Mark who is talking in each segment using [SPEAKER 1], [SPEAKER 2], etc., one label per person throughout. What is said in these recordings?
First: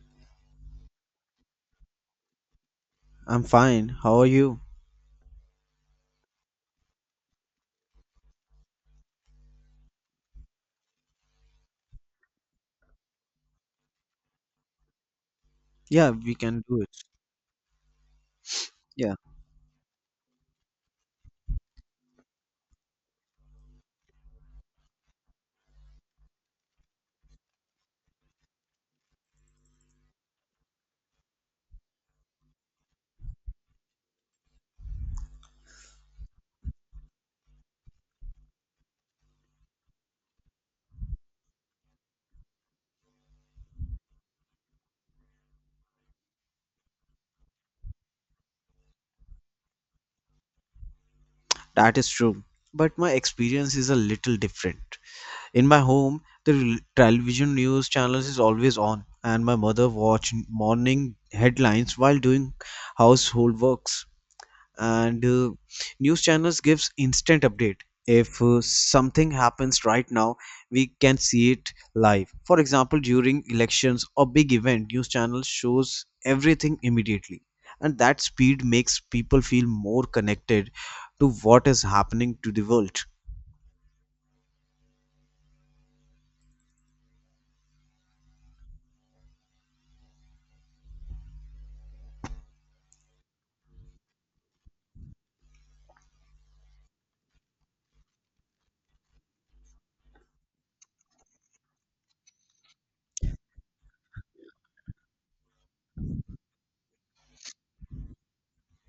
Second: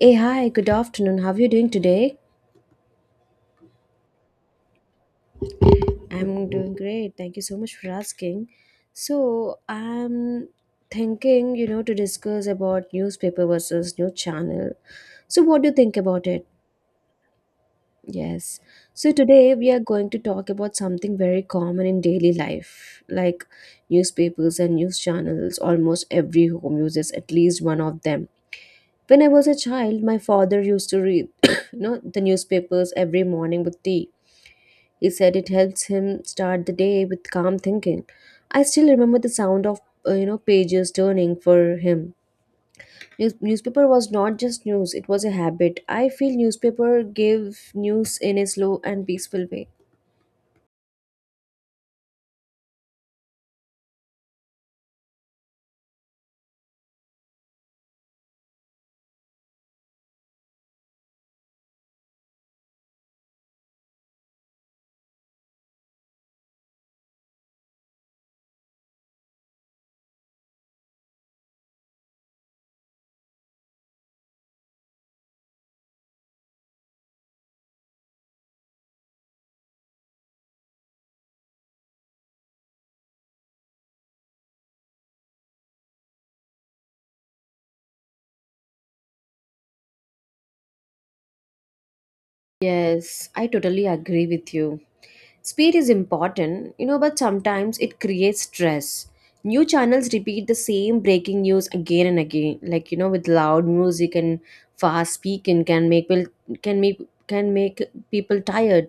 [SPEAKER 1] Hey, hi, good afternoon. How are you doing today?
[SPEAKER 2] I'm fine. How are you?
[SPEAKER 1] I'm doing great. Thank you so much for asking. So, I'm thinking, to discuss about newspaper versus new channel. So, what do you think
[SPEAKER 2] Yeah,
[SPEAKER 1] about
[SPEAKER 2] we
[SPEAKER 1] it?
[SPEAKER 2] can do it.
[SPEAKER 1] Yes. So,
[SPEAKER 2] Yeah,
[SPEAKER 1] today we are going to talk about something very common in daily life, like newspapers and news channels. Almost every home uses at least one of them. When I was a child, my father used to read, the newspapers every morning with tea. He said it helps him start the day with calm thinking. I still remember the sound of pages turning for him. Newspaper was not just news; it was a habit. I feel newspaper gave news in a slow and peaceful way.
[SPEAKER 2] that is true. But my experience is a little different. In my home, the television news channels is always on, and my mother watch morning headlines while doing household works. And News channels gives instant update if something happens right now, we can see it live. For example, during elections or big event, news channel shows everything immediately, and that speed makes people feel more connected to what is happening to the world.
[SPEAKER 1] Yes, I totally agree with you. Speed is important, but sometimes it creates stress. New channels repeat the same breaking news again and again, with loud music and fast speaking can make can make can make people tired.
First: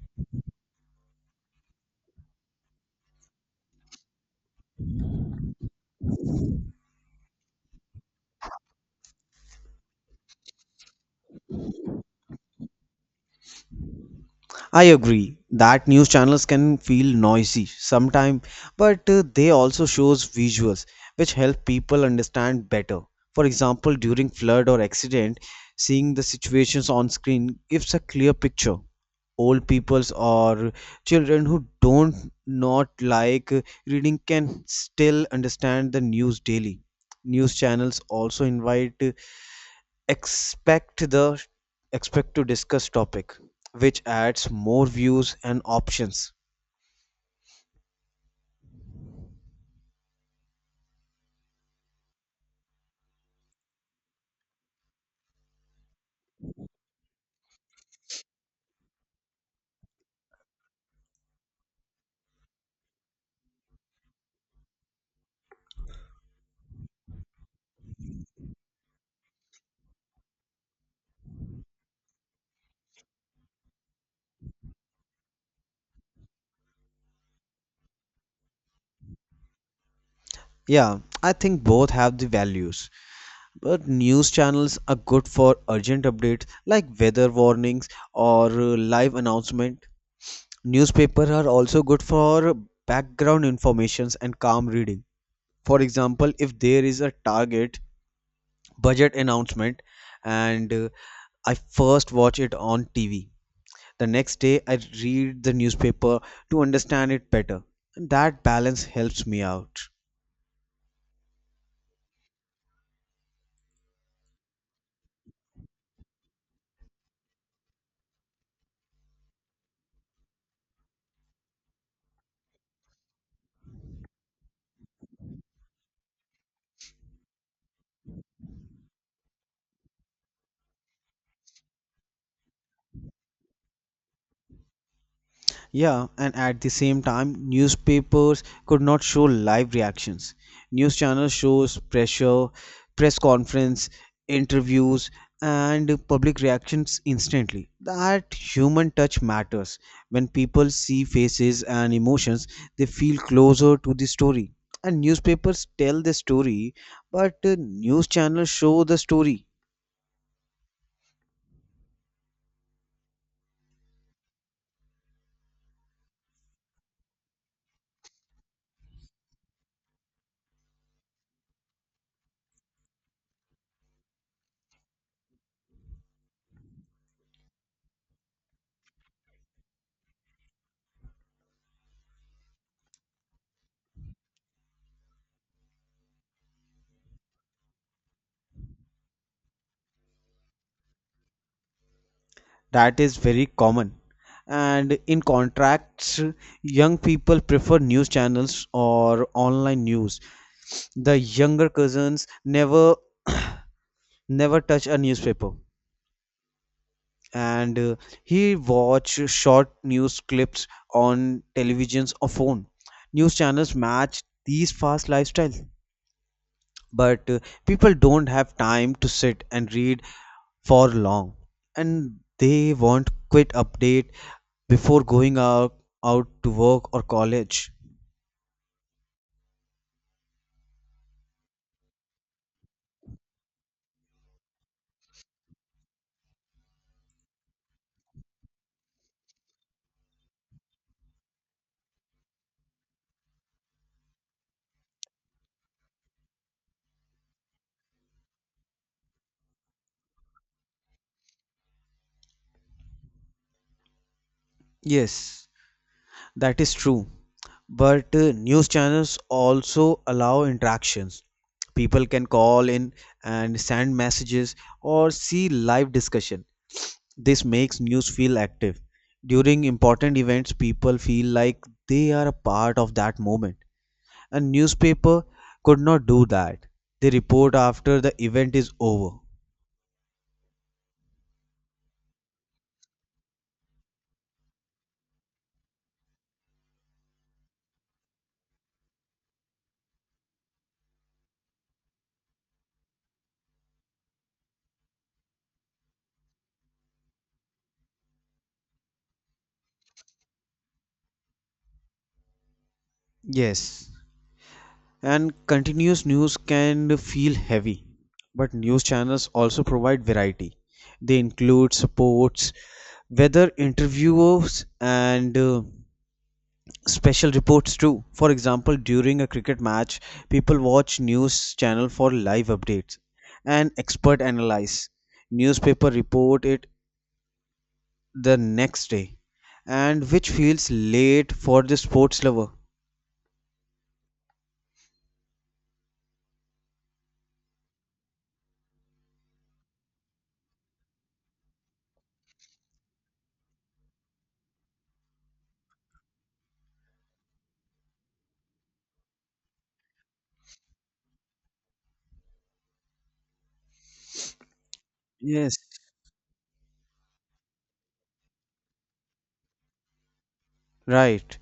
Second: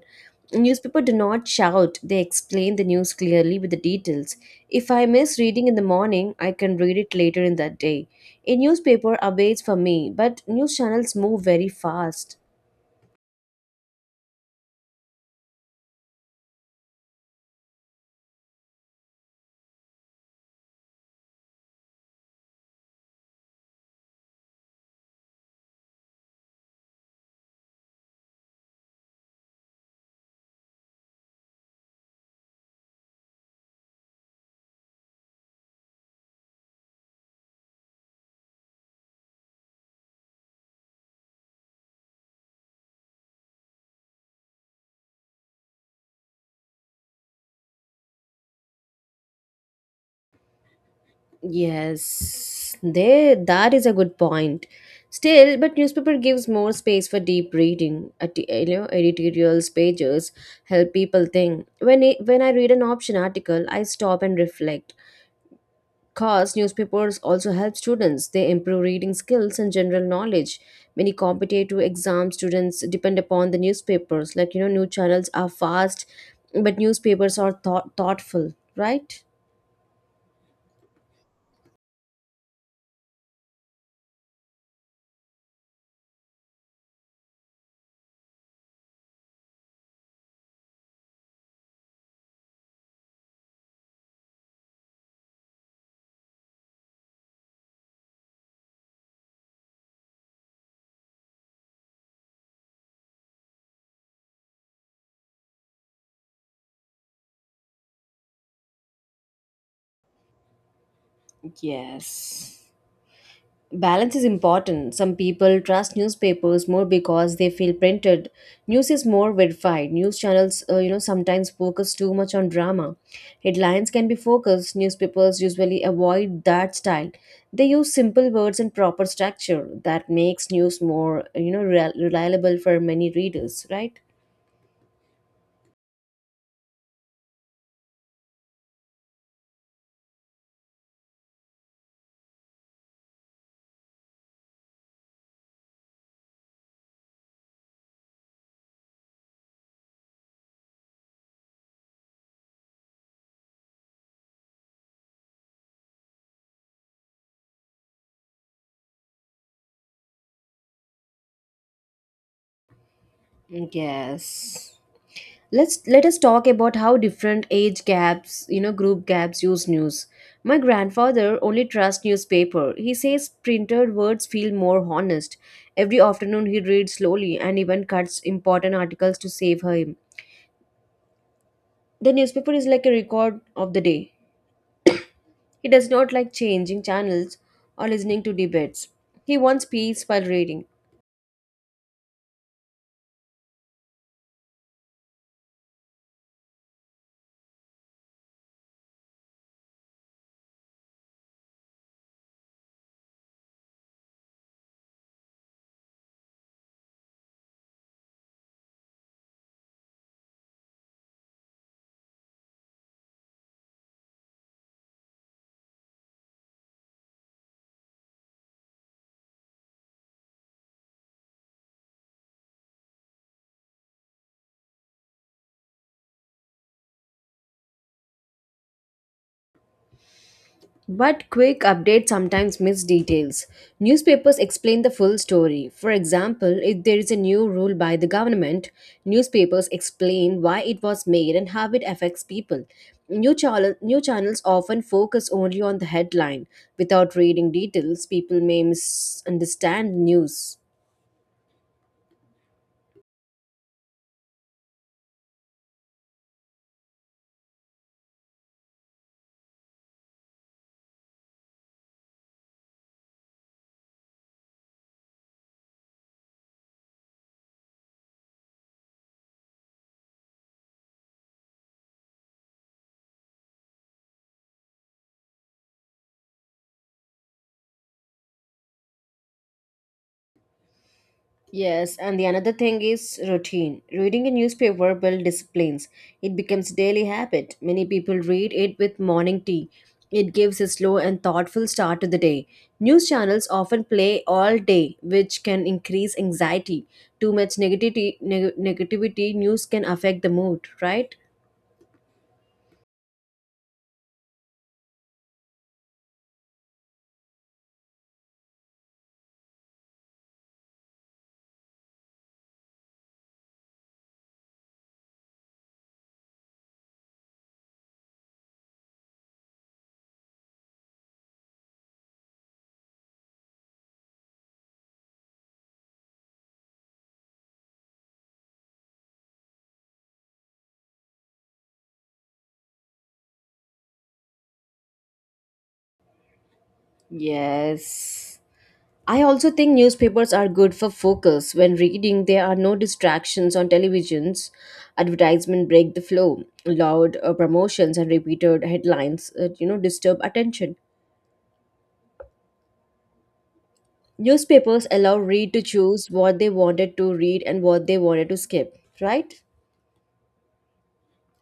[SPEAKER 1] Newspaper do not shout; they explain the news clearly with the details. If I miss reading in the morning, I can read it later in that day. A newspaper awaits for me, but news channels move very fast.
[SPEAKER 2] I agree that news channels can feel noisy sometimes, but they also shows visuals which help people understand better. For example, during flood or accident, seeing the situations on screen gives a clear picture. Old peoples or children who don't not like reading can still understand the news daily. News channels also invite expect the expect to discuss topic, which adds more views and options.
[SPEAKER 1] Yes, there that is a good point. Still, but newspaper gives more space for deep reading. At the- You know, Editorials pages help people think. When I read an option article, I stop and reflect. Cause newspapers also help students. They improve reading skills and general knowledge. Many competitive exam students depend upon the newspapers. New channels are fast, but newspapers are thoughtful, right?
[SPEAKER 2] Yeah, I think both have the values, but news channels are good for urgent updates like weather warnings or live announcement. Newspapers are also good for background informations and calm reading. For example, if there is a target budget announcement, and I first watch it on TV. The next day, I read the newspaper to understand it better. That balance helps me out.
[SPEAKER 1] Yes. Balance is important. Some people trust newspapers more because they feel printed. News is more verified. News channels, sometimes focus too much on drama. Headlines can be focused. Newspapers usually avoid that style. They use simple words and proper structure that makes news more, reliable for many readers, right?
[SPEAKER 2] Yeah, and at the same time, newspapers could not show live reactions. News channels shows pressure, press conference, interviews, and public reactions instantly. That human touch matters. When people see faces and emotions, they feel closer to the story. And newspapers tell the story, but news channels show the story.
[SPEAKER 1] Yes. Let us talk about how different age gaps, group gaps use news. My grandfather only trusts newspaper. He says printed words feel more honest. Every afternoon he reads slowly and even cuts important articles to save him. The newspaper is like a record of the day. He does not like changing channels or listening to debates. He wants peace while reading.
[SPEAKER 2] That is very common. And in contracts, young people prefer news channels or online news. The younger cousins never touch a newspaper, and he watch short news clips on televisions or phone. News channels match these fast lifestyles, but people don't have time to sit and read for long, and they want quick updates before going out to work or college.
[SPEAKER 1] But quick updates sometimes miss details. Newspapers explain the full story. For example, if there is a new rule by the government, newspapers explain why it was made and how it affects people. New channels often focus only on the headline. Without reading details, people may misunderstand news.
[SPEAKER 2] Yes, that is true. But news channels also allow interactions. People can call in and send messages or see live discussion. This makes news feel active. During important events, people feel like they are a part of that moment. A newspaper could not do that. They report after the event is over.
[SPEAKER 1] Yes, and the another thing is routine. Reading a newspaper builds disciplines. It becomes daily habit. Many people read it with morning tea. It gives a slow and thoughtful start to the day. News channels often play all day, which can increase anxiety. Too much negativity news can affect the mood, right?
[SPEAKER 2] Yes. And continuous news can feel heavy, but news channels also provide variety. They include sports, weather, interviews, and special reports too. For example, during a cricket match, people watch news channel for live updates and expert analyze. Newspaper report it the next day, and which feels late for the sports lover.
[SPEAKER 1] Yes. I also think newspapers are good for focus. When reading, there are no distractions on televisions. Advertisement break the flow. Loud promotions and repeated headlines, disturb attention. Newspapers allow read
[SPEAKER 2] Yes,
[SPEAKER 1] to choose what they wanted to read and what they wanted to skip, right?
[SPEAKER 2] right.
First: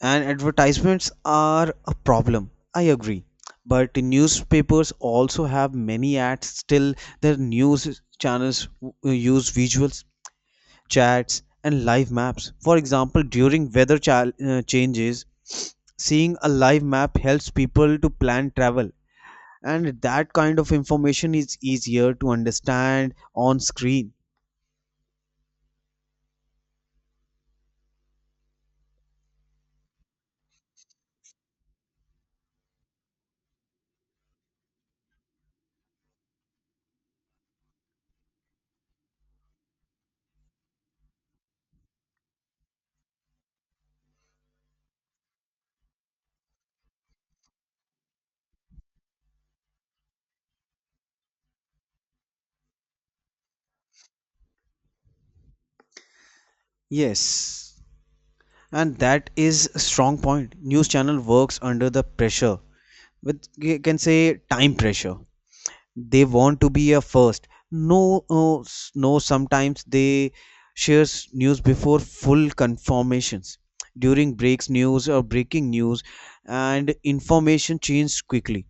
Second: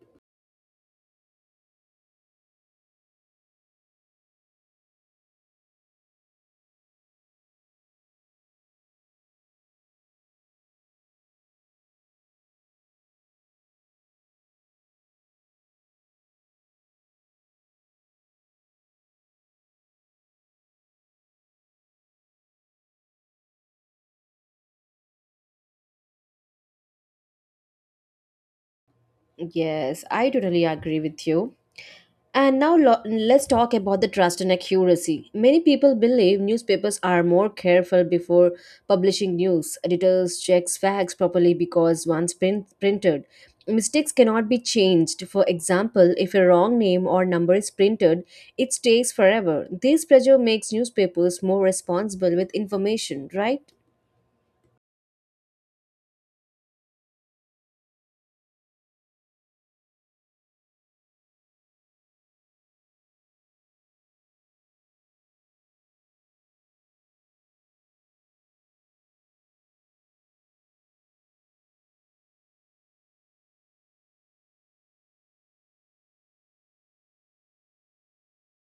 [SPEAKER 2] And advertisements are a problem, I agree, but newspapers also have many ads still. Their news channels use visuals, chats and live maps. For example, during weather chal changes, seeing a live map helps people to plan travel, and that kind of information is easier to understand on screen.
[SPEAKER 1] Yes, I totally agree with you. And now let's talk about the trust and accuracy. Many people believe newspapers are more careful before publishing news. Editors checks facts properly because once printed, mistakes cannot be changed. For example, if a wrong name or number is printed, it stays forever. This pressure makes newspapers more responsible with information, right?
[SPEAKER 2] Yes, and that is a strong point. News channel works under the pressure, with, you can say, time pressure. They want to be a first. No, no, sometimes they shares news before full confirmations during breaks news or breaking news, and information changes quickly.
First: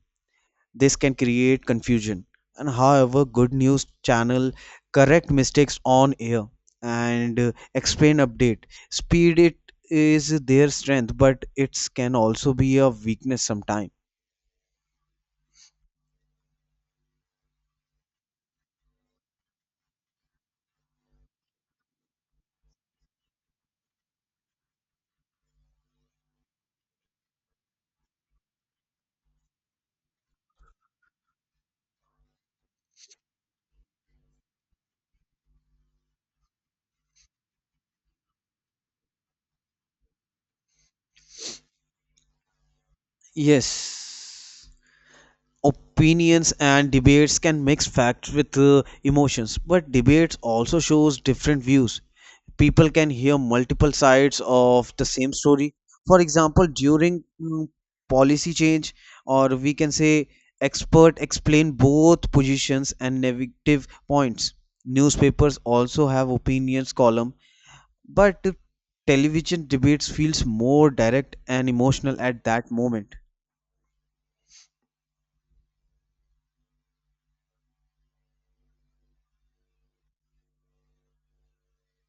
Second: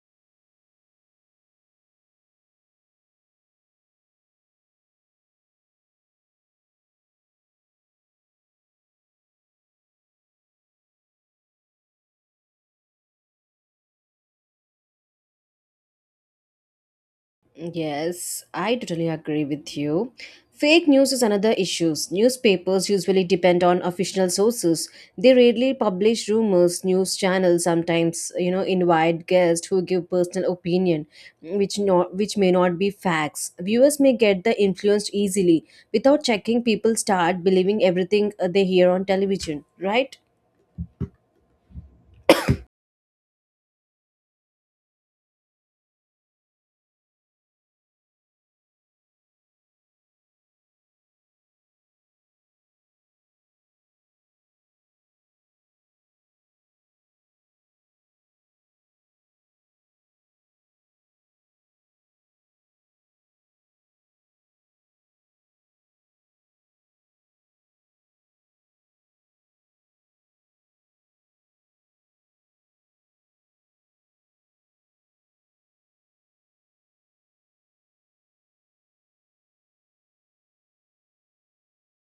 [SPEAKER 2] This can create confusion. And however good news channel correct mistakes on air, and explain update. Speed it is their strength, but it can also be a weakness sometimes.
[SPEAKER 1] Yes, I totally agree with you. Fake news is another issue. Newspapers usually depend on official sources. They rarely publish rumors. News channels sometimes, invite guests who give personal opinion, which may not be facts. Viewers may get the influenced easily. Without checking, people start believing everything they hear on television, right?
[SPEAKER 2] Yes, opinions and debates can mix facts with emotions, but debates also shows different views. People can hear multiple sides of the same story. For example, during policy change, or we can say, expert explain both positions and negative points. Newspapers also have opinions column, but television debates feels more direct and emotional at that moment.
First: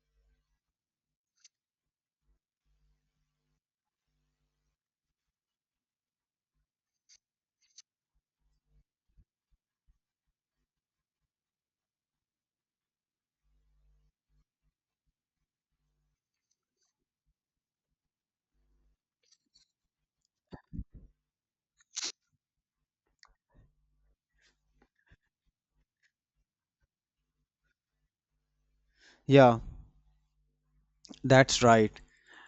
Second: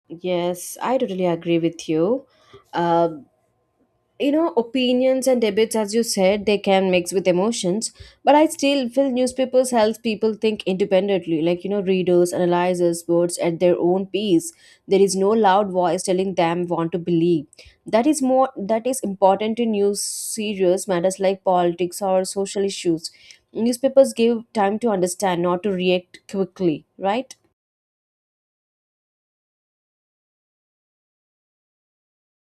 [SPEAKER 1] Yes, I totally agree with you. Uh, you know Opinions and debates, as you said, they can mix with emotions, but I still feel newspapers help people think independently, readers analyzers words at their own pace. There is no loud voice telling them what to believe. That is important in news serious matters like politics or social issues. Newspapers give time to understand, not to react quickly, right?
[SPEAKER 2] Yeah. That's right.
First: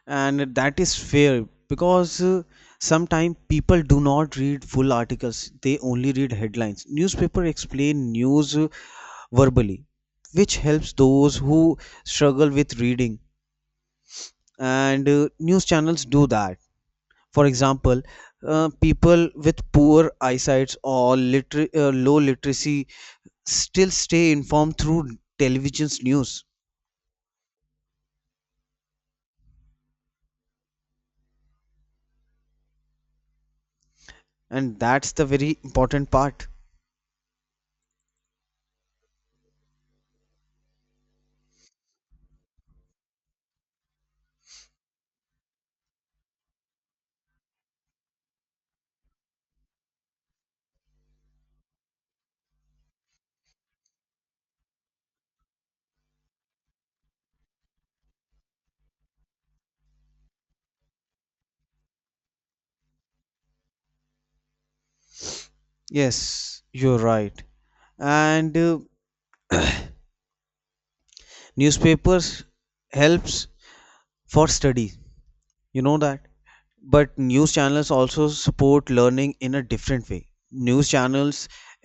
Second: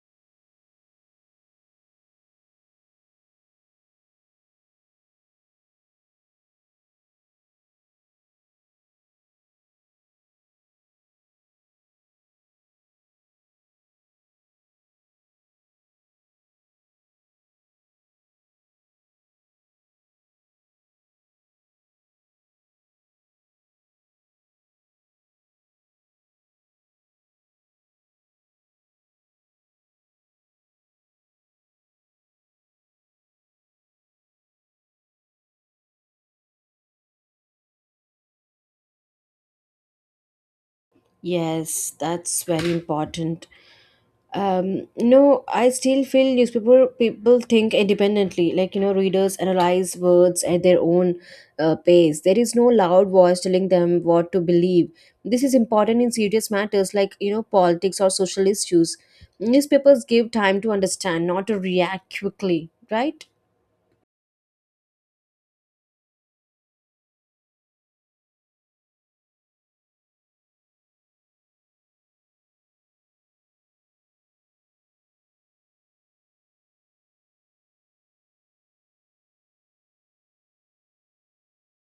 [SPEAKER 2] And that is fair because sometimes people do not read full articles, they only read headlines. Newspaper explain news verbally, which helps those who struggle with reading. And news channels do that. For example, people with poor eyesight or low literacy still stay informed through television's news. And that's the very important part.
[SPEAKER 1] Yes, that's very important. No, I still feel newspaper people think independently, readers analyze words at their own pace. There is no loud voice telling them what to believe. This is important in serious matters, politics or social issues. Newspapers give time to understand, not to react quickly, right?
[SPEAKER 2] Yes, you're right. and Newspapers helps for study, you know that, but news channels also support learning in a different way. News channels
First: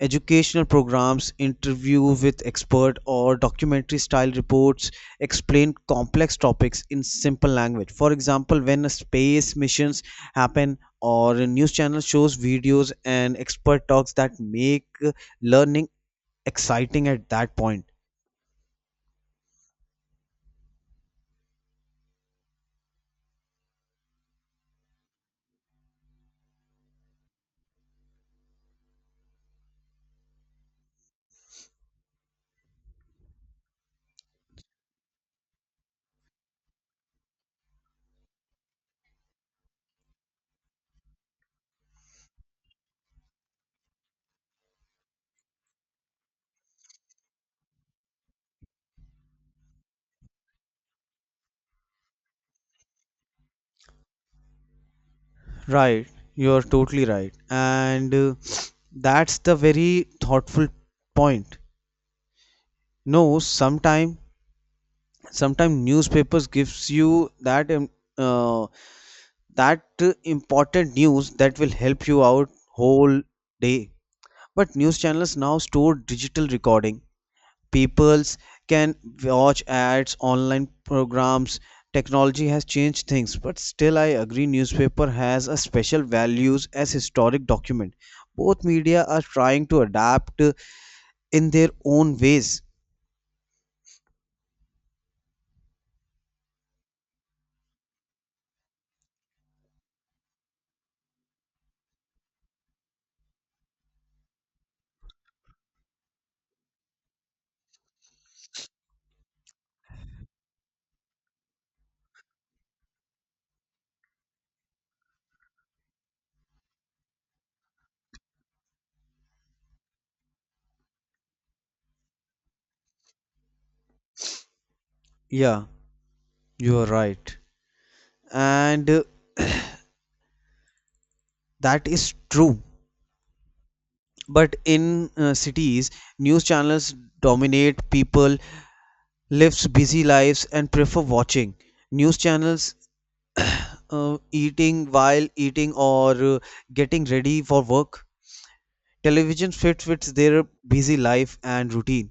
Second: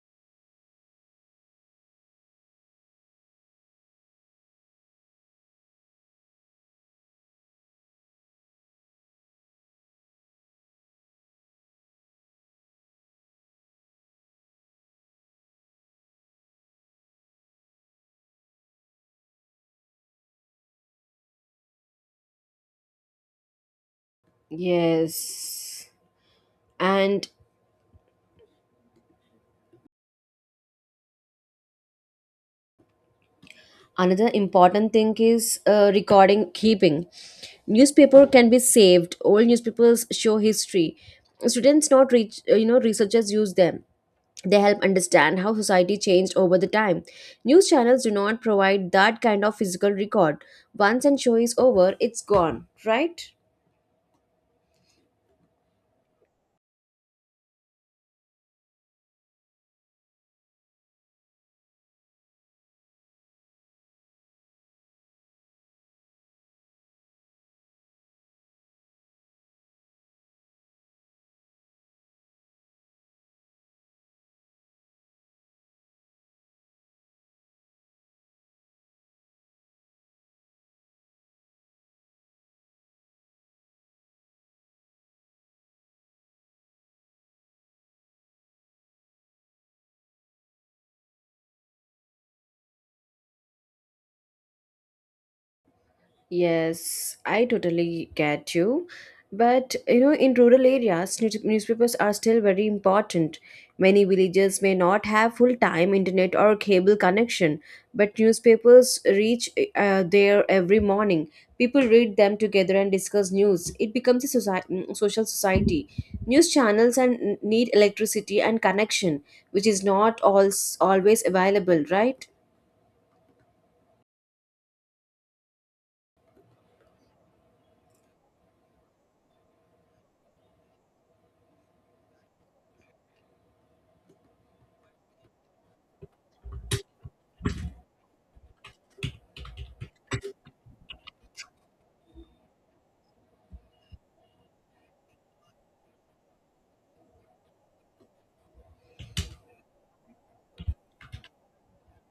[SPEAKER 2] educational programs, interview with expert, or documentary style reports explain complex topics in simple language. For example, when a space missions happen or a news channel shows videos and expert talks, that make learning exciting at that point.
[SPEAKER 1] Yes, and another important thing is recording keeping. Newspaper can be saved. Old newspapers show history. Students not reach, researchers use them. They help understand how society changed over the time. News channels do not provide that kind of physical record. Once an show is over, it's gone, right?
[SPEAKER 2] Right, you are totally right. And that's the very thoughtful point. No, sometime newspapers gives you that uh, that important news that will help you out whole day. But news channels now store digital recording. Peoples can watch ads online programs. Technology has changed things, but still I agree newspaper has a special values as historic document. Both media are trying to adapt in their own ways.
[SPEAKER 1] Yes, I totally get you. But in rural areas, newspapers are still very important. Many villages may not have full-time internet or cable connection, but newspapers reach there every morning. People read them together and discuss news. It becomes a society, social society. News channels and need electricity and connection, which is not al always available, right?
[SPEAKER 2] Yeah, you are right, and that is true, but in cities, news channels dominate people lives. Busy lives and prefer watching news channels eating while eating or getting ready for work. Television fits with their busy life and routine.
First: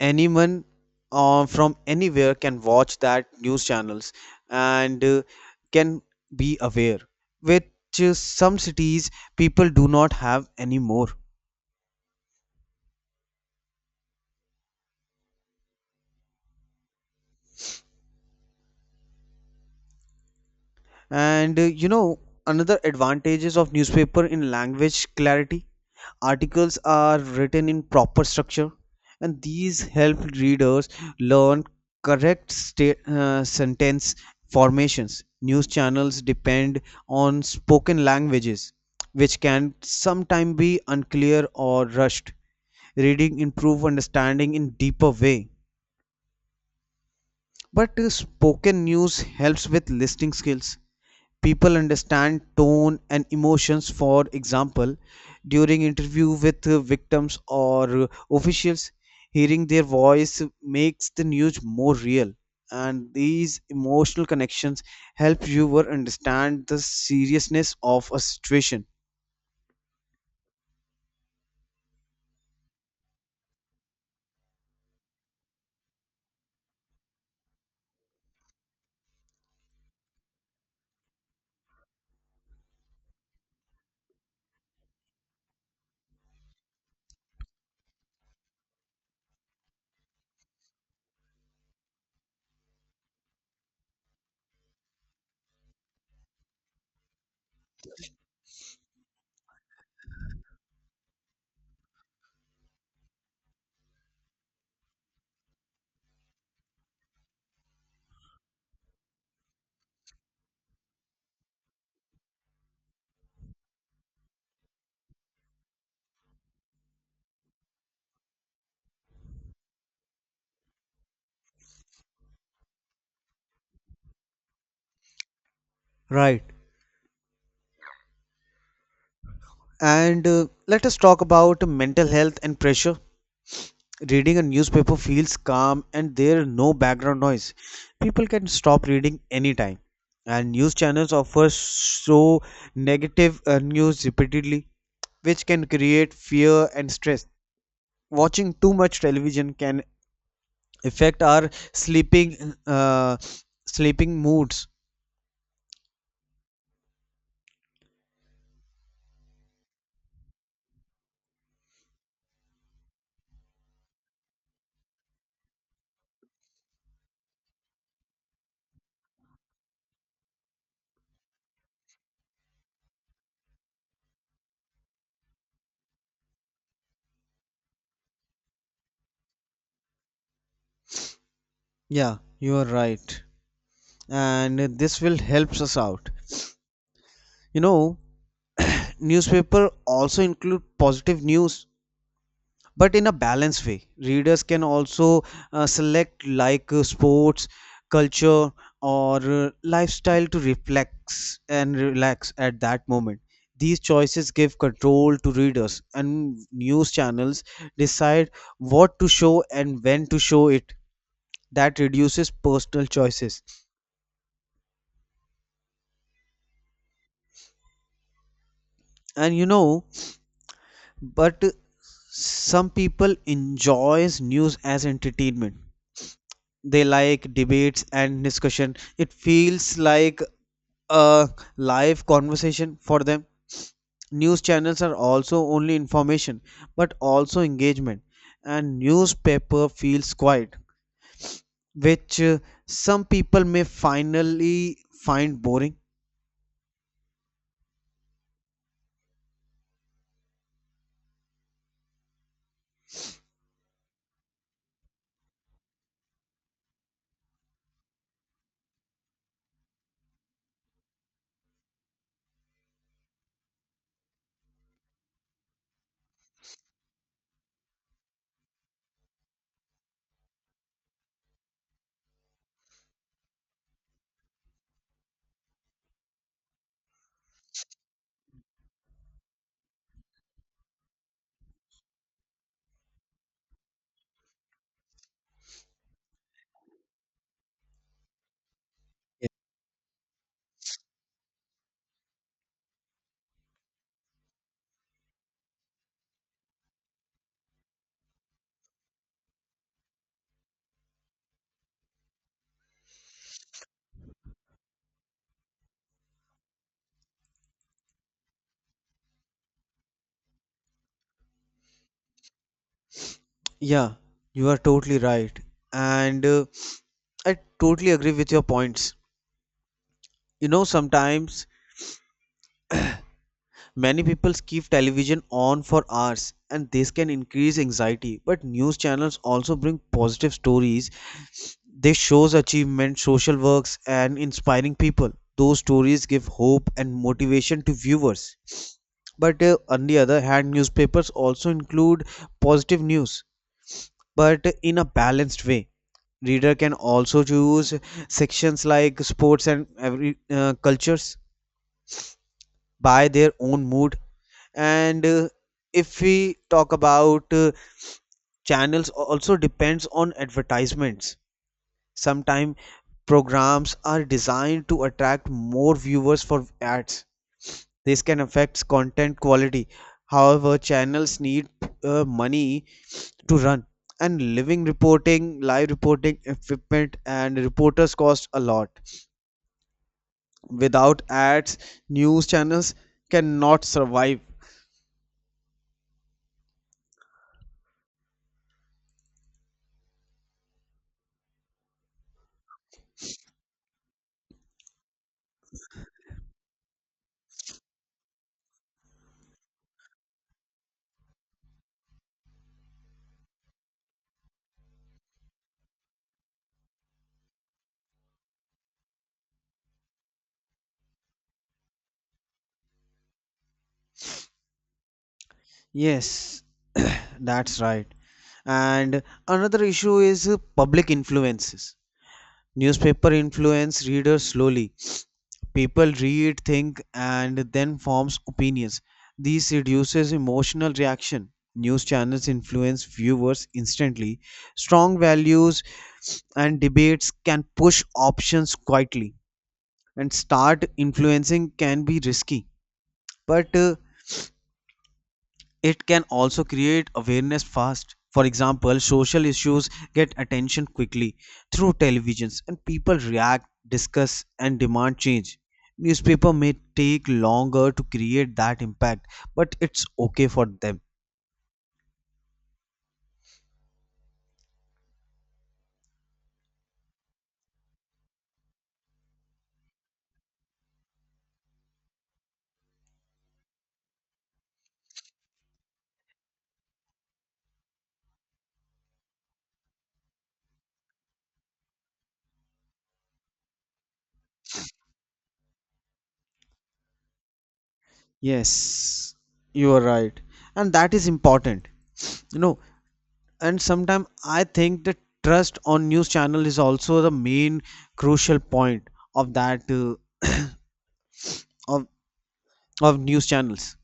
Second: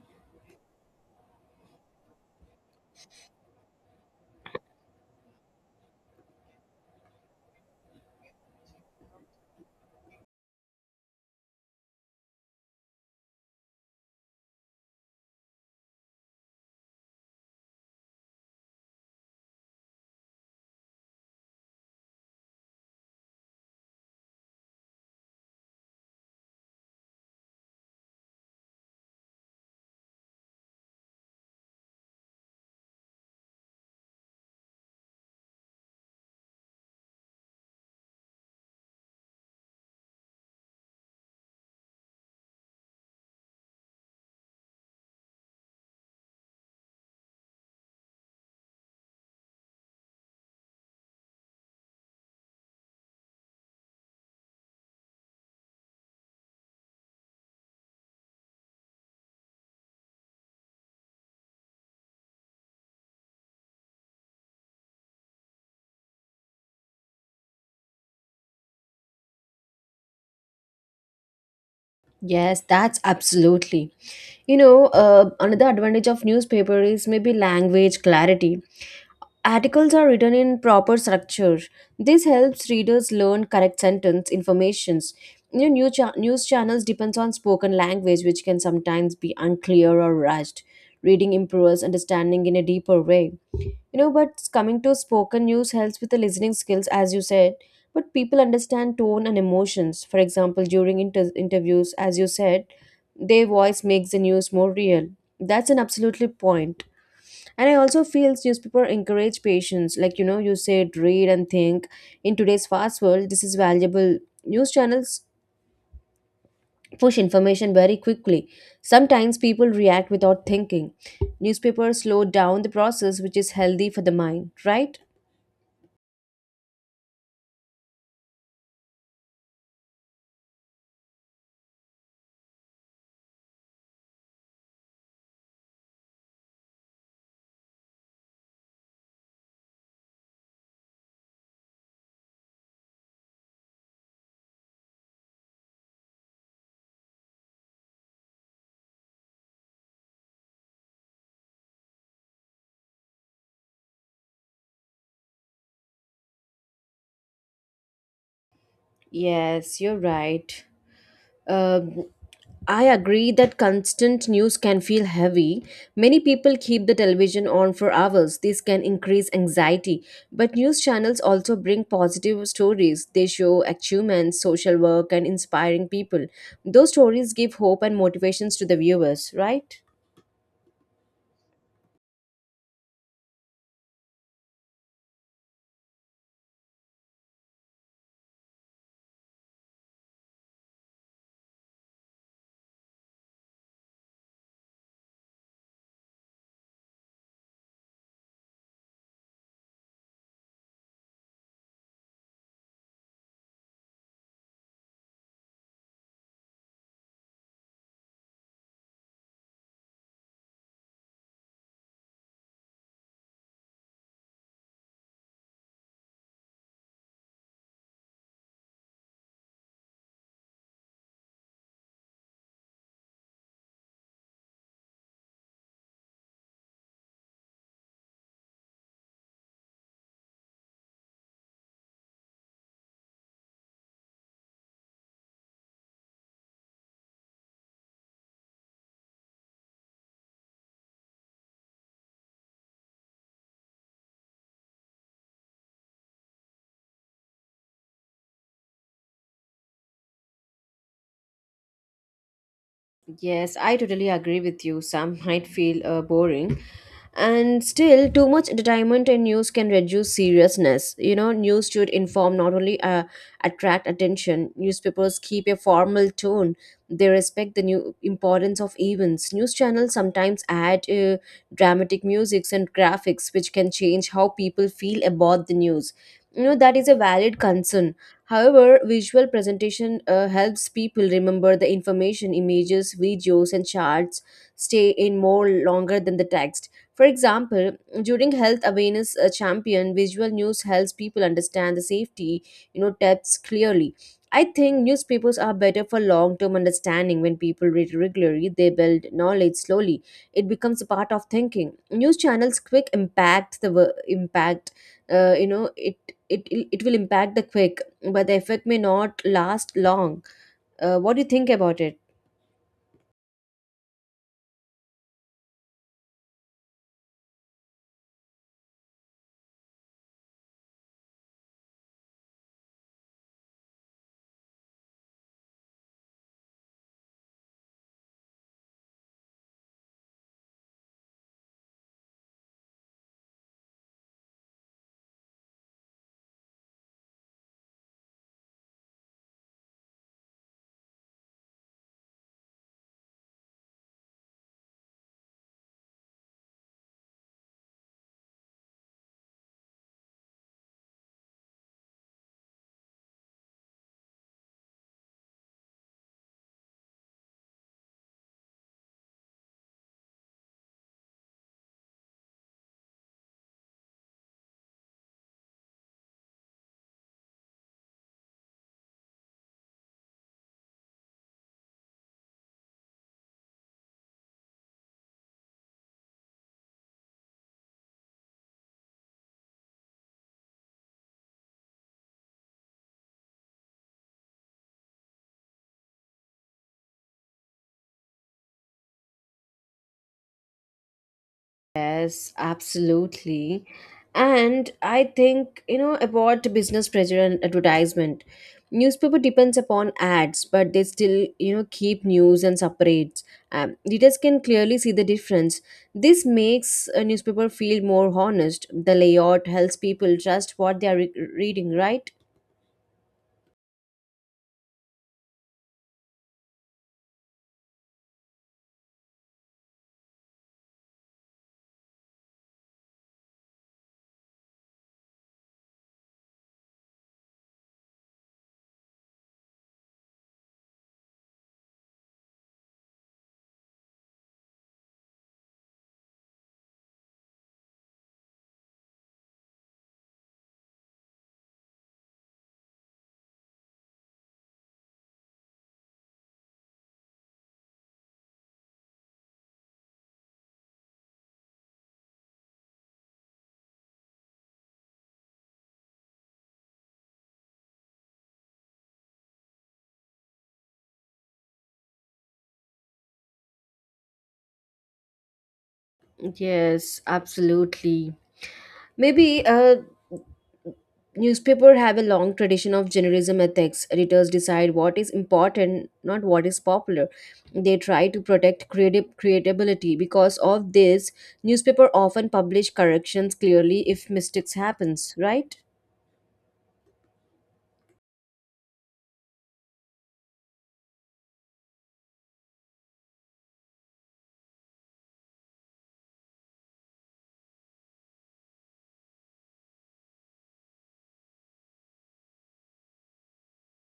[SPEAKER 2] Anyone from anywhere can watch that news channels and can be aware, which some cities people do not have anymore. And uh, you know, Another advantages of newspaper in language clarity. Articles are written in proper structure, and these help readers learn correct sentence formations. News channels depend on spoken languages, which can sometimes be unclear or rushed. Reading improve understanding in deeper way, but spoken news helps with listening skills. People understand tone and emotions. For example, during interview with victims or officials, hearing their voice makes the news more real, and these emotional connections help viewer understand the seriousness of a situation.
[SPEAKER 1] Yes, that's absolutely. Another advantage of newspaper is maybe language clarity. Articles are written in proper structure. This helps readers learn correct sentence informations. News channels depends on spoken language, which can sometimes be unclear or rushed. Reading improves understanding in a deeper way. But coming to spoken news helps with the listening skills, as you said. But people understand tone and emotions. For example, during interviews, as you said, their voice makes the news more real. That's an absolutely point. And I also feel newspaper encourage patience. You said read and think. In today's fast world, this is valuable. News channels push information very quickly. Sometimes people react without thinking. Newspapers slow down the process, which is healthy for the mind, right?
[SPEAKER 2] Right. and Let us talk about mental health and pressure. Reading a newspaper feels calm and there is no background noise. People can stop reading anytime. And news channels offer so negative news repeatedly, which can create fear and stress. Watching too much television can affect our sleeping moods.
[SPEAKER 1] Yes, you're right. Um, I agree that constant news can feel heavy. Many people keep the television on for hours. This can increase anxiety. But news channels also bring positive stories. They show achievements, social work, and inspiring people. Those stories give hope and motivations to the viewers, right?
[SPEAKER 2] Yeah, you are right. And this will helps us out. You know, newspaper also include positive news but in a balanced way. Readers can also select like sports, culture, or lifestyle to reflex and relax at that moment. These choices give control to readers, and news channels decide what to show and when to show it. That reduces personal choices. And, you know, but some people enjoys news as entertainment. They like debates and discussion. It feels like a live conversation for them. News channels are also only information but also engagement. And newspaper feels quiet, which some people may finally find boring.
[SPEAKER 1] Yes, I totally agree with you. Some might feel boring. And still, too much entertainment and news can reduce seriousness. News should inform, not only attract attention. Newspapers keep a formal tone. They respect the new importance of events. News channels sometimes add dramatic musics and graphics, which can change how people feel about the news. That is a valid concern. However, visual presentation helps people remember the information. Images, videos, and charts stay in more longer than the text. For example, during Health Awareness
[SPEAKER 2] Yeah.
[SPEAKER 1] Champion, visual news helps people understand the safety, tips clearly. I think newspapers are better for long-term understanding. When people read regularly, they build knowledge slowly. It becomes a part of thinking. News channels quick impact the impact. Uh, you know, it it will impact the quick, but the effect may not last long. What do you think about it?
[SPEAKER 2] Yeah, you are totally right. And I totally agree with your points. You know, sometimes many people keep television on for hours and this can increase anxiety. But news channels also bring positive stories. They shows achievement, social works and inspiring people. Those stories give hope and motivation to viewers. But on the other hand, newspapers also include positive news, but in a balanced way. Reader can also choose sections like sports and every cultures by their own mood. And if we talk about channels also depends on advertisements, sometimes programs are designed to attract more viewers for ads. This can affect content quality. However, channels need money to run, and living reporting live reporting equipment and reporters cost a lot. Without ads, news channels cannot survive.
[SPEAKER 1] Yes, absolutely. And I think, about business pressure and advertisement. Newspaper depends upon ads, but they still, keep news and separates. Readers can clearly see the difference. This makes a newspaper feel more honest. The layout helps people trust what they are reading, right?
[SPEAKER 2] Yes, that's right. And another issue is public influences. Newspaper influence readers slowly. People read, think, and then forms opinions. This reduces emotional reaction. News channels influence viewers instantly. Strong values and debates can push options quietly, and start influencing can be risky. But it can also create awareness fast. For example, social issues get attention quickly through televisions, and people react, discuss, and demand change. Newspaper may take longer to create that impact, but it's okay for them.
[SPEAKER 1] Yes, absolutely. Maybe newspapers have a long tradition of journalism ethics. Editors decide what is important, not what is popular. They try to protect creative creatability. Because of this, newspaper often publish corrections clearly if mistakes happens, right?
[SPEAKER 2] Yes, you are right, and that is important, you know. And sometimes I think the trust on news channel is also the main crucial point of that of of news channels.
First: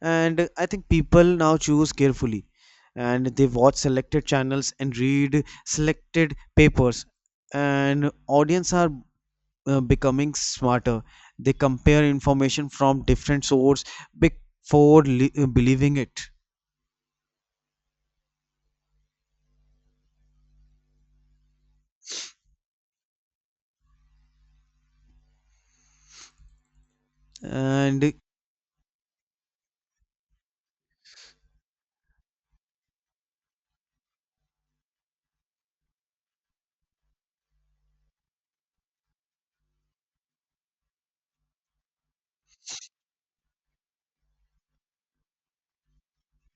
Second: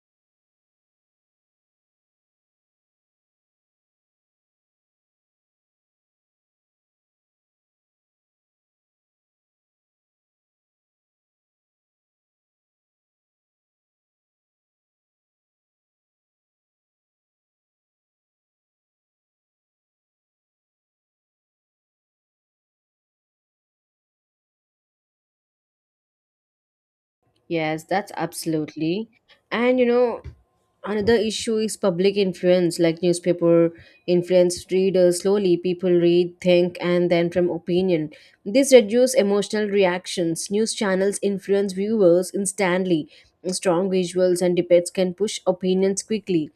[SPEAKER 2] And I think people now choose carefully, and they watch selected channels and read selected papers, and audience are becoming smarter. They compare information from different source before believing it.
[SPEAKER 1] Yes,
[SPEAKER 2] And
[SPEAKER 1] that's absolutely. And another issue is public influence, like newspaper influence readers slowly. People read, think, and then from opinion. This reduces emotional reactions. News channels influence viewers instantly. Strong visuals and debates can push opinions quickly.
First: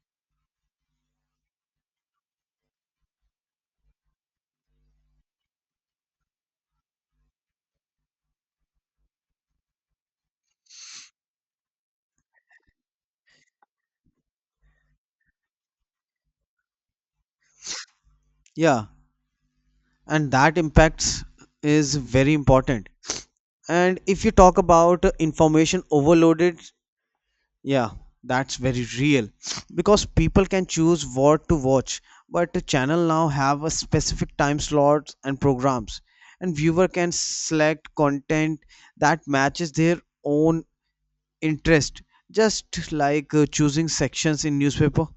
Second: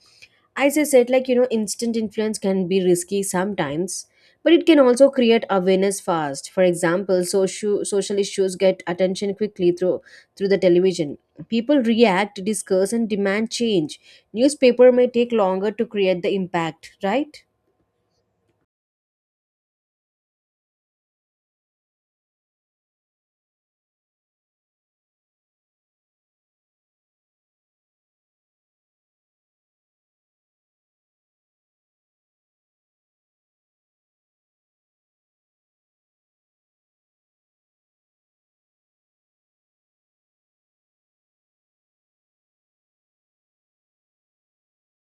[SPEAKER 1] As I said, instant influence can be risky sometimes, but it can also create awareness fast. For example, social issues get attention quickly through the television. People react, discuss, and demand change. Newspaper may take longer to create the impact, right?
[SPEAKER 2] yeah, and that impacts is very important. And if you talk about information overloaded. Yeah, that's very real, because people can choose what to watch, but the channel now have a specific time slots and programs, and viewer can select content that matches their own interest, just like choosing sections in newspaper.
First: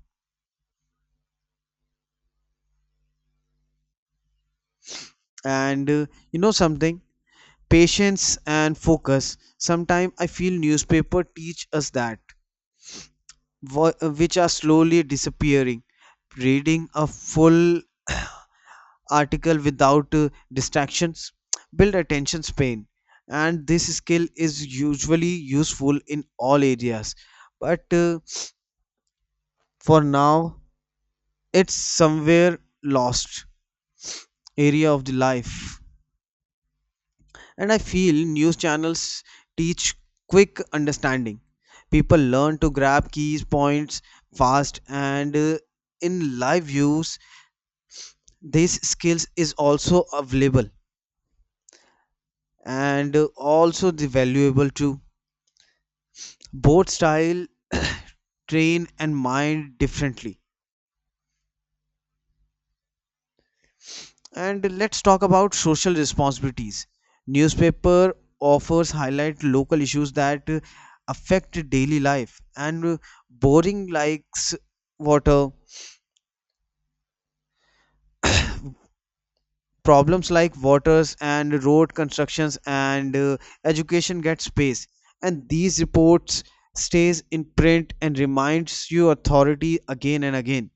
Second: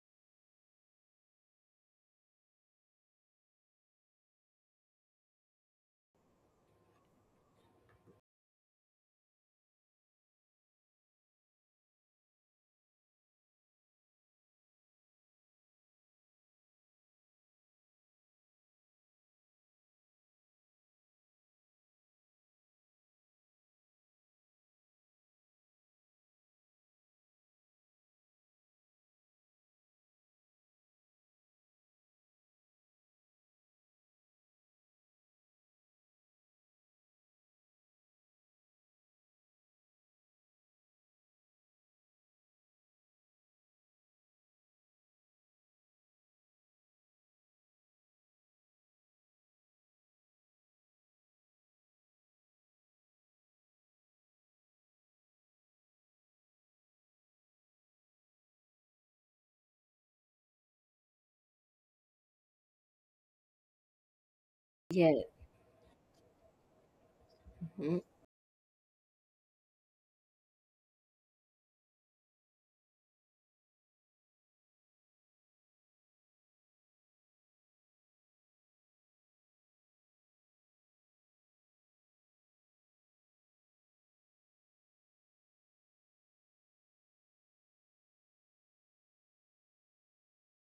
[SPEAKER 2] And you know something, patience and focus. Sometimes I feel newspaper teach us that, wh- which are slowly disappearing. Reading a full article without distractions build attention span, and this skill is usually useful in all areas. But for now, it's somewhere lost area of the life. And I feel news channels teach quick understanding. People learn to grab keys points fast, and in live views, these skills is also available, and also the valuable too. Both style train and mind differently. And let's
[SPEAKER 1] Yeah.
[SPEAKER 2] talk about social responsibilities. Newspaper offers highlight local issues that affect daily life and boring likes water problems like waters and road constructions and education get space, and these reports stays in print and reminds you authority again and again.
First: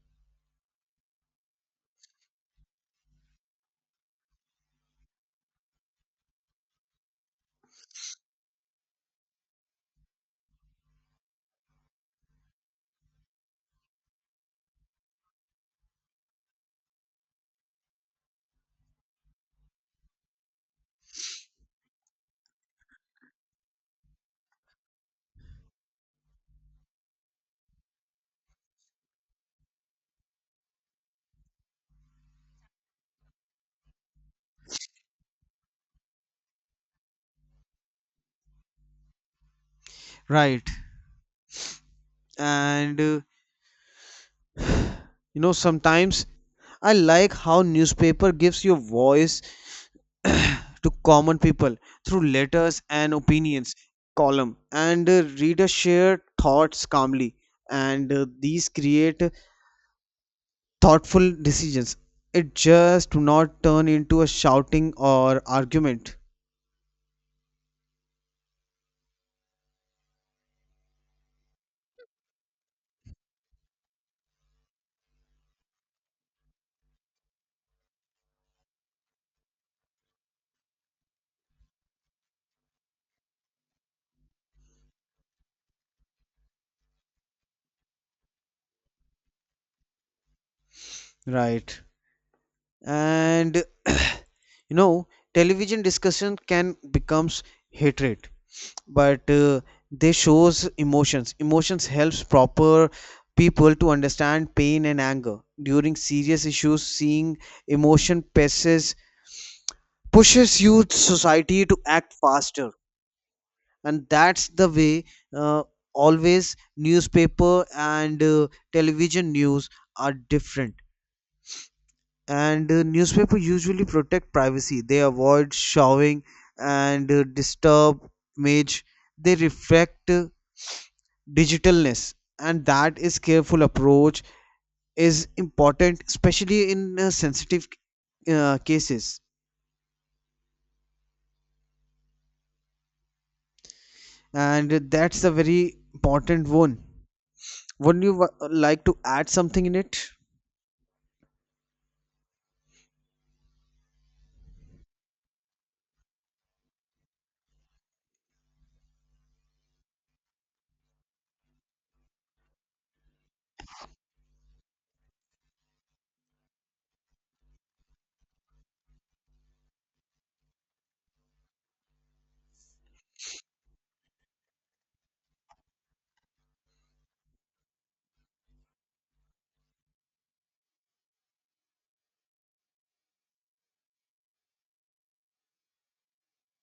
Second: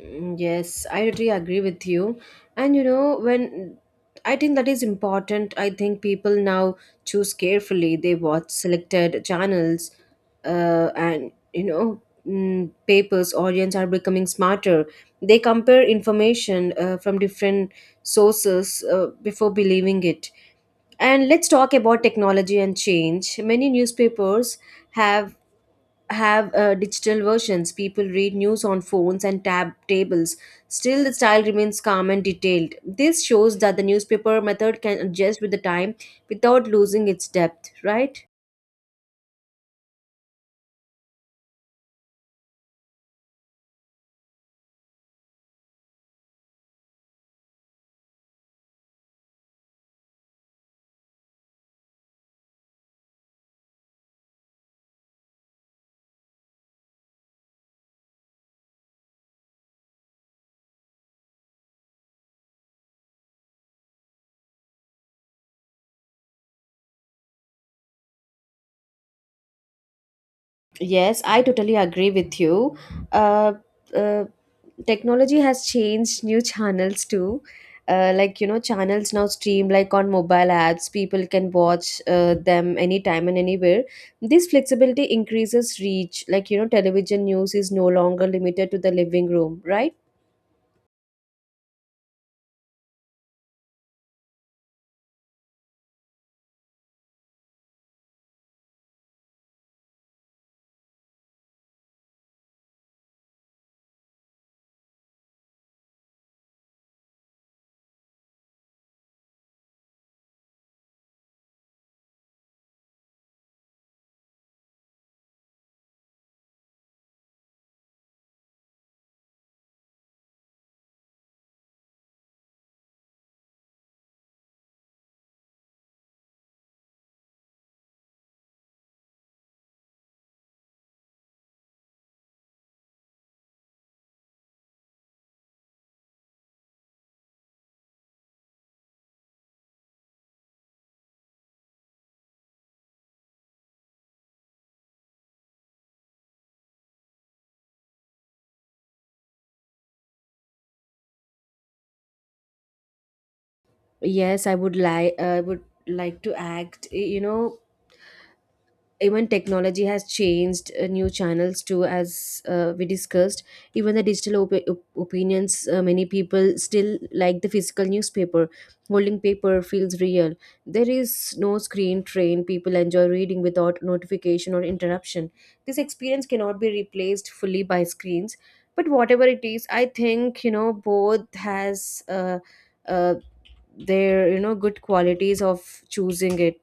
[SPEAKER 1] Mm, yes, I really agree with you. And when I think that is important, I think people now choose carefully. They watch selected channels, and papers, audience are becoming smarter. They compare information from different sources before believing it. And let's talk about technology and change. Many newspapers have have digital versions. People read news on phones and tab tables. Still, the style remains calm and detailed. This shows that the newspaper method can adjust with the time without losing its depth, right?
[SPEAKER 2] Right. And you know, sometimes I like how newspaper gives your voice to common people through letters and opinions column, and readers share thoughts calmly, and these create thoughtful decisions. It just do not turn into a shouting or argument.
[SPEAKER 1] Yes, I totally agree with you. Uh, uh, Technology has changed new channels too. Channels now stream like on mobile apps. People can watch them anytime and anywhere. This flexibility increases reach. Television news is no longer limited to the living room, right?
[SPEAKER 2] Right. And you know, television discussion can becomes hatred, but they shows emotions. Emotions helps proper people to understand pain and anger during serious issues. Seeing emotion passes pushes youth society to act faster. And that's the way, uh, always newspaper and television news are different. And newspaper usually protect privacy. They avoid showing and disturb image. They reflect digitalness, and that is careful approach is important, especially in sensitive cases. And that's a very important one. Wouldn't you like to add something in it?
[SPEAKER 1] Yes, I would like. I would like to act. Even technology has changed new channels too, as we discussed. Even the digital opinions, many people still like the physical newspaper. Holding paper feels real. There is no screen train. People enjoy reading without notification or interruption. This experience cannot be replaced fully by screens. But whatever it is, I think both has uh, their good qualities of choosing it,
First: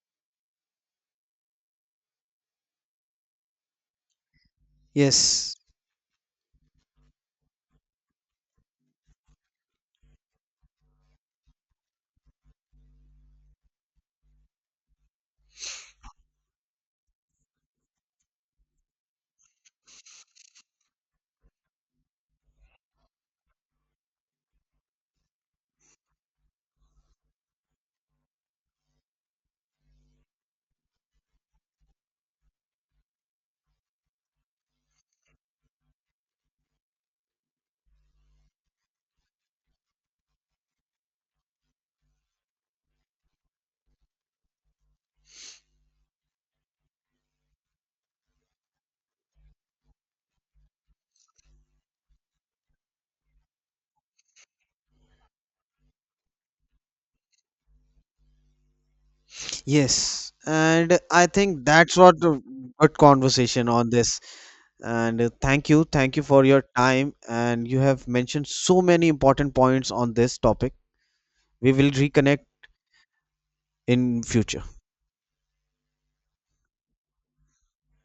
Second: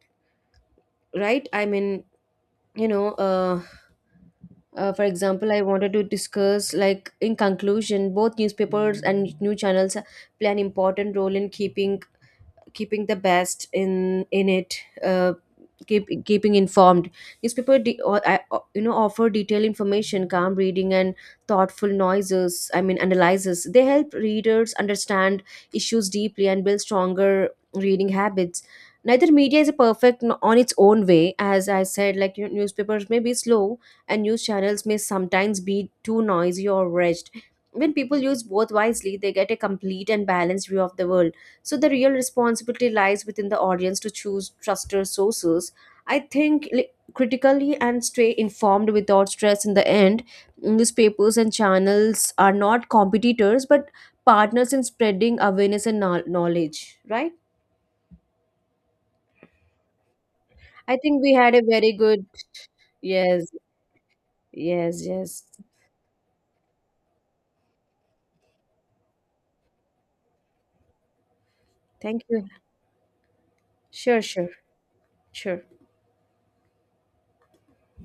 [SPEAKER 1] right? I mean, you know uh, for example,
[SPEAKER 2] Yes,
[SPEAKER 1] I wanted to discuss, like, in conclusion, both newspapers and new channels play an important role in keeping the best in it. Uh, keeping informed, newspaper de- or, I, o- you know offer detailed information, calm reading, and thoughtful noises, I mean, analysis. They help readers understand issues deeply and build stronger reading habits. Neither media is a perfect on its own way. As I said, newspapers may be slow and news channels may sometimes be too noisy or rushed. When people use both wisely, they get a complete and balanced view of the world. So the real responsibility lies within the audience to choose trusted sources. I think critically and stay informed without stress in the end. Newspapers and channels are not competitors but partners in spreading awareness and knowledge, right?
[SPEAKER 2] yes,
[SPEAKER 1] I
[SPEAKER 2] and
[SPEAKER 1] think
[SPEAKER 2] I
[SPEAKER 1] we had a
[SPEAKER 2] think
[SPEAKER 1] very
[SPEAKER 2] that's what
[SPEAKER 1] good,
[SPEAKER 2] a good
[SPEAKER 1] yes,
[SPEAKER 2] conversation on this.
[SPEAKER 1] yes,
[SPEAKER 2] And
[SPEAKER 1] yes.
[SPEAKER 2] thank you, for your time, and you have mentioned so many important points on this topic. We will
[SPEAKER 1] Thank you.
[SPEAKER 2] reconnect
[SPEAKER 1] Sure,
[SPEAKER 2] in
[SPEAKER 1] sure,
[SPEAKER 2] future.
[SPEAKER 1] sure.